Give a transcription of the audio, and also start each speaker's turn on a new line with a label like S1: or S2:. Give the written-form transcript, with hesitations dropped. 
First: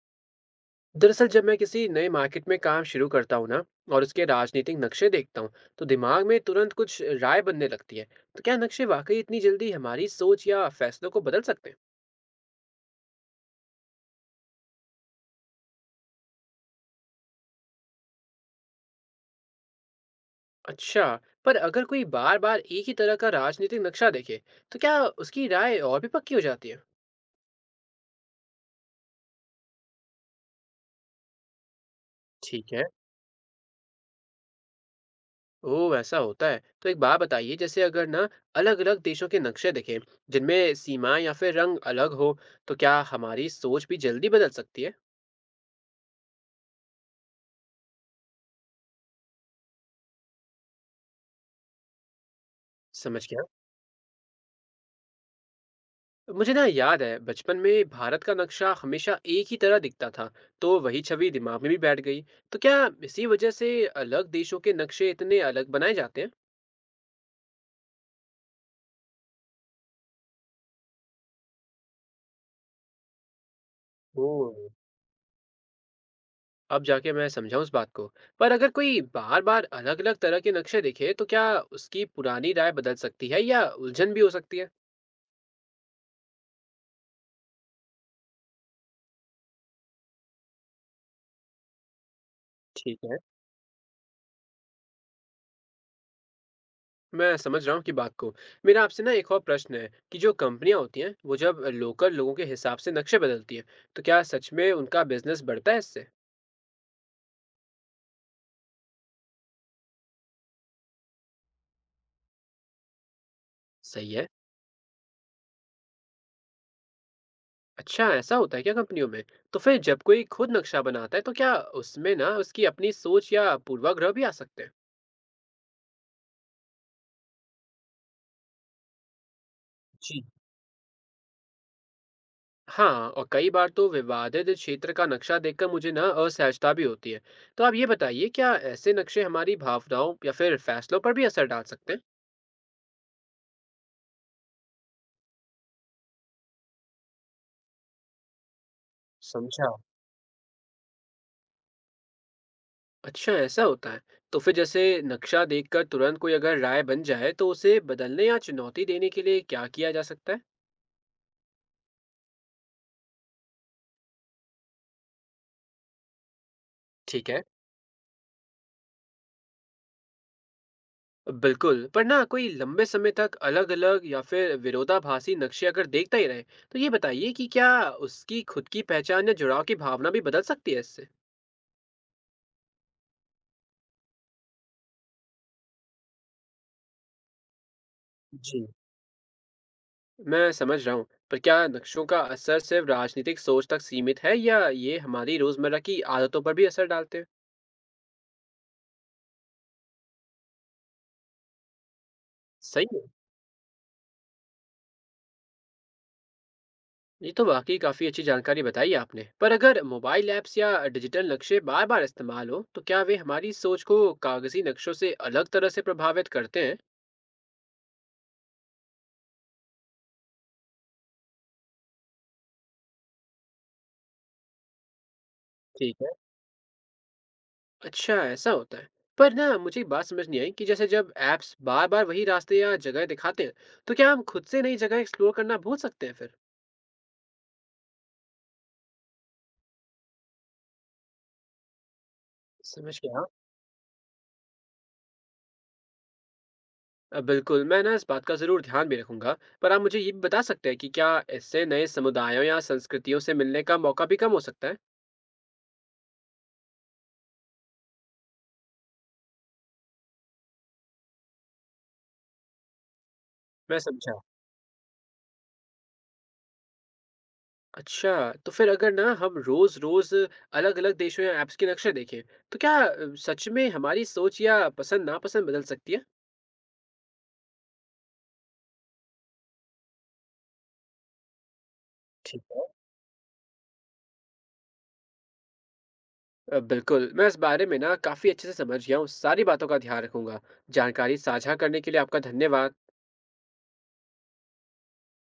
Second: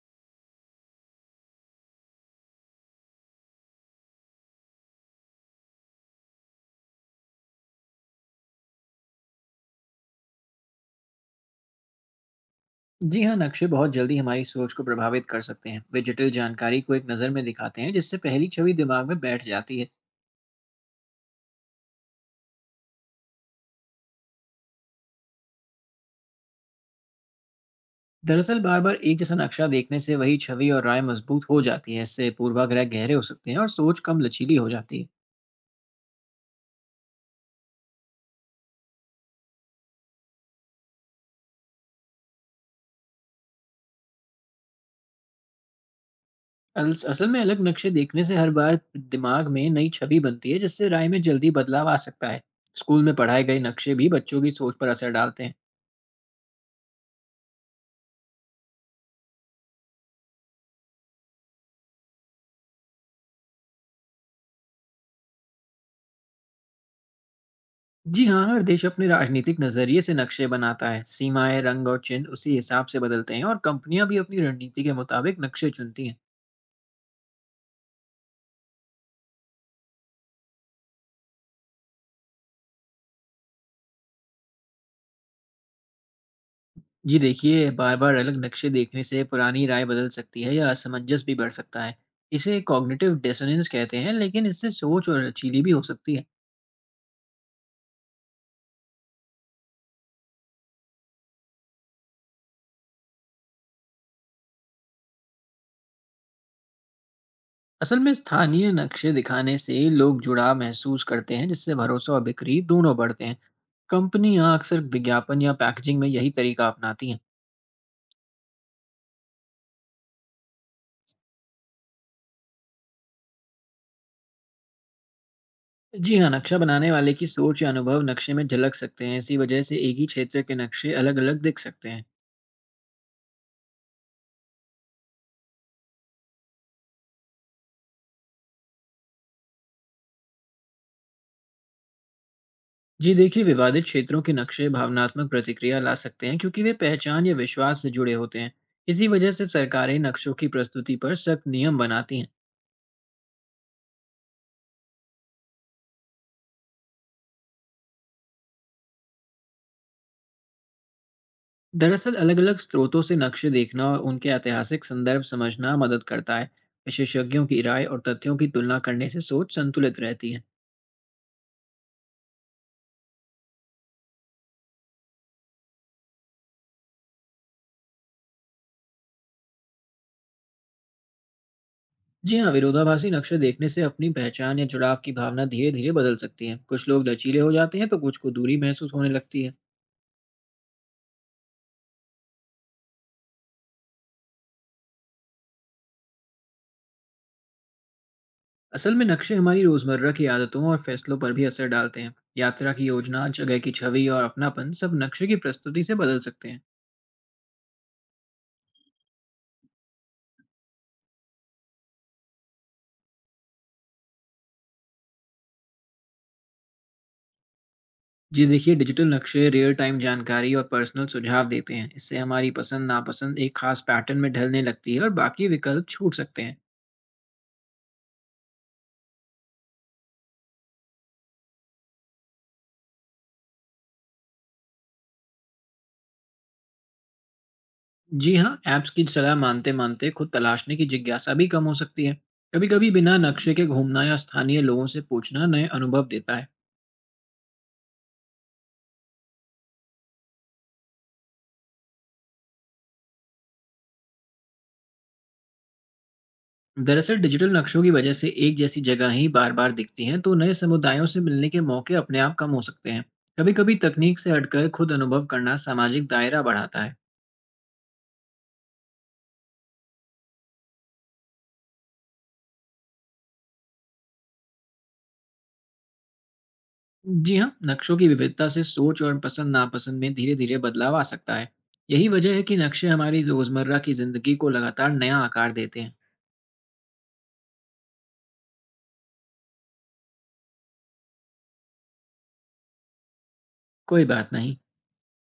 S1: दरअसल जब मैं किसी नए मार्केट में काम शुरू करता हूँ ना, और उसके राजनीतिक नक्शे देखता हूँ, तो दिमाग में तुरंत कुछ राय बनने लगती है। तो क्या नक्शे वाकई इतनी जल्दी हमारी सोच या फैसलों को बदल सकते हैं?
S2: जी हाँ। नक्शे बहुत जल्दी हमारी सोच को प्रभावित कर सकते हैं। वे जटिल जानकारी को एक नज़र में दिखाते हैं, जिससे पहली छवि दिमाग में बैठ जाती है।
S1: अच्छा। पर अगर कोई बार बार एक ही तरह का राजनीतिक नक्शा देखे, तो क्या उसकी राय और भी पक्की हो जाती है?
S2: दरअसल बार बार एक जैसा नक्शा देखने से वही छवि और राय मजबूत हो जाती है। इससे
S1: ठीक है।
S2: पूर्वाग्रह गहरे हो सकते हैं और सोच कम लचीली हो जाती है।
S1: ओ, ऐसा होता है? तो एक बात बताइए, जैसे अगर ना, अलग अलग देशों के नक्शे दिखें, जिनमें सीमाएं या फिर रंग अलग हो, तो क्या हमारी सोच भी जल्दी बदल सकती है?
S2: असल में अलग नक्शे देखने से हर बार दिमाग में नई छवि बनती है, जिससे राय में जल्दी बदलाव आ सकता है। स्कूल में
S1: समझ गया।
S2: पढ़ाए गए नक्शे भी बच्चों की सोच पर असर डालते हैं।
S1: मुझे ना याद है बचपन में भारत का नक्शा हमेशा एक ही तरह दिखता था, तो वही छवि दिमाग में भी बैठ गई। तो क्या इसी वजह से अलग देशों के नक्शे इतने अलग बनाए जाते हैं?
S2: जी हाँ, हर देश अपने राजनीतिक नजरिए से नक्शे बनाता है। सीमाएं, रंग और चिन्ह उसी हिसाब से बदलते हैं और कंपनियां भी
S1: ओ,
S2: अपनी रणनीति के मुताबिक नक्शे चुनती हैं।
S1: अब जाके मैं समझा उस बात को। पर अगर कोई बार बार अलग अलग तरह के नक्शे देखे, तो क्या उसकी पुरानी राय बदल सकती है या उलझन भी हो सकती है?
S2: जी देखिए, बार-बार अलग नक्शे देखने से पुरानी राय बदल सकती है या असमंजस भी बढ़ सकता है। इसे
S1: ठीक
S2: कॉग्निटिव
S1: है।
S2: डिसोनेंस कहते हैं, लेकिन इससे सोच और लचीली भी हो सकती है।
S1: मैं समझ रहा हूँ कि बात को। मेरा आपसे ना एक और प्रश्न है, कि जो कंपनियां होती हैं वो जब लोकल लोगों के हिसाब से नक्शे बदलती हैं, तो क्या सच में उनका बिजनेस बढ़ता है इससे?
S2: असल में स्थानीय नक्शे दिखाने से लोग जुड़ाव महसूस करते हैं, जिससे भरोसा और बिक्री दोनों बढ़ते हैं।
S1: सही है।
S2: कंपनियां अक्सर विज्ञापन या पैकेजिंग में यही तरीका अपनाती हैं।
S1: अच्छा, ऐसा होता है क्या कंपनियों में? तो फिर जब कोई खुद नक्शा बनाता है तो क्या उसमें ना उसकी अपनी सोच या पूर्वाग्रह भी आ सकते हैं?
S2: जी हाँ, नक्शा बनाने वाले की सोच या अनुभव नक्शे में झलक सकते हैं। इसी वजह से एक ही
S1: जी
S2: क्षेत्र के नक्शे अलग-अलग दिख सकते हैं।
S1: हाँ, और कई बार तो विवादित क्षेत्र का नक्शा देखकर मुझे ना असहजता भी होती है। तो आप ये बताइए क्या ऐसे नक्शे हमारी भावनाओं या फिर फैसलों पर भी असर डाल सकते हैं?
S2: जी देखिए, विवादित क्षेत्रों के नक्शे भावनात्मक प्रतिक्रिया ला सकते हैं, क्योंकि वे पहचान या विश्वास से जुड़े होते हैं। इसी वजह से
S1: समझा।
S2: सरकारें नक्शों की प्रस्तुति पर सख्त नियम बनाती हैं।
S1: अच्छा, ऐसा होता है। तो फिर जैसे नक्शा देखकर तुरंत कोई अगर राय बन जाए तो उसे बदलने या चुनौती देने के लिए क्या किया जा सकता है?
S2: दरअसल अलग-अलग स्रोतों से नक्शे देखना और उनके ऐतिहासिक संदर्भ समझना मदद करता है।
S1: ठीक है।
S2: विशेषज्ञों की राय और तथ्यों की तुलना करने से सोच संतुलित रहती है।
S1: बिल्कुल, पर ना कोई लंबे समय तक अलग-अलग या फिर विरोधाभासी नक्शे अगर देखता ही रहे, तो ये बताइए कि क्या उसकी खुद की पहचान या जुड़ाव की भावना भी बदल सकती है इससे?
S2: जी हाँ, विरोधाभासी नक्शे देखने से अपनी पहचान या जुड़ाव की भावना धीरे धीरे बदल सकती है। कुछ लोग लचीले हो जाते हैं तो कुछ को दूरी
S1: जी।
S2: महसूस होने लगती है।
S1: मैं समझ रहा हूँ, पर क्या नक्शों का असर सिर्फ राजनीतिक सोच तक सीमित है या ये हमारी रोजमर्रा की आदतों पर भी असर डालते हैं?
S2: असल में नक्शे हमारी रोजमर्रा की आदतों और फैसलों पर भी असर डालते हैं। यात्रा
S1: सही
S2: की
S1: है,
S2: योजना, जगह की छवि और अपनापन सब नक्शे की प्रस्तुति से बदल सकते हैं।
S1: ये तो वाकई काफी अच्छी जानकारी बताई आपने। पर अगर मोबाइल ऐप्स या डिजिटल नक्शे बार-बार इस्तेमाल हो, तो क्या वे हमारी सोच को कागजी नक्शों से अलग तरह से प्रभावित करते हैं?
S2: जी देखिए, डिजिटल नक्शे रियल टाइम जानकारी और पर्सनल सुझाव देते हैं। इससे हमारी पसंद नापसंद एक खास पैटर्न में ढलने लगती है और बाकी विकल्प
S1: ठीक।
S2: छूट सकते हैं।
S1: अच्छा, ऐसा होता है। पर ना मुझे एक बात समझ नहीं आई, कि जैसे जब ऐप्स बार बार वही रास्ते या जगह दिखाते हैं, तो क्या हम खुद से नई जगह एक्सप्लोर करना भूल सकते हैं फिर?
S2: जी हाँ, ऐप्स की सलाह मानते-मानते खुद तलाशने की जिज्ञासा भी कम हो सकती है। कभी-कभी
S1: समझ
S2: बिना
S1: गया।
S2: नक्शे के घूमना या स्थानीय लोगों से पूछना नए अनुभव देता है।
S1: बिल्कुल, मैं ना इस बात का जरूर ध्यान भी रखूंगा। पर आप मुझे ये भी बता सकते हैं कि क्या इससे नए समुदायों या संस्कृतियों से मिलने का मौका भी कम हो सकता है?
S2: दरअसल डिजिटल नक्शों की वजह से एक जैसी जगह ही बार-बार दिखती हैं, तो नए समुदायों से मिलने के मौके अपने आप कम हो सकते हैं। कभी-कभी
S1: मैं समझा।
S2: तकनीक से हटकर खुद अनुभव करना सामाजिक दायरा बढ़ाता है।
S1: अच्छा, तो फिर अगर ना हम रोज रोज अलग अलग देशों या ऐप्स के नक्शे देखें, तो क्या सच में हमारी सोच या पसंद नापसंद बदल सकती है?
S2: जी हाँ, नक्शों की विविधता से सोच और पसंद-नापसंद में धीरे-धीरे बदलाव आ सकता है। यही वजह
S1: ठीक
S2: है कि
S1: है।
S2: नक्शे हमारी रोज़मर्रा की ज़िंदगी को लगातार नया आकार देते हैं।
S1: बिल्कुल, मैं इस बारे में ना काफ़ी अच्छे से समझ गया हूँ, सारी बातों का ध्यान रखूँगा। जानकारी साझा करने के लिए आपका धन्यवाद।
S2: कोई बात नहीं।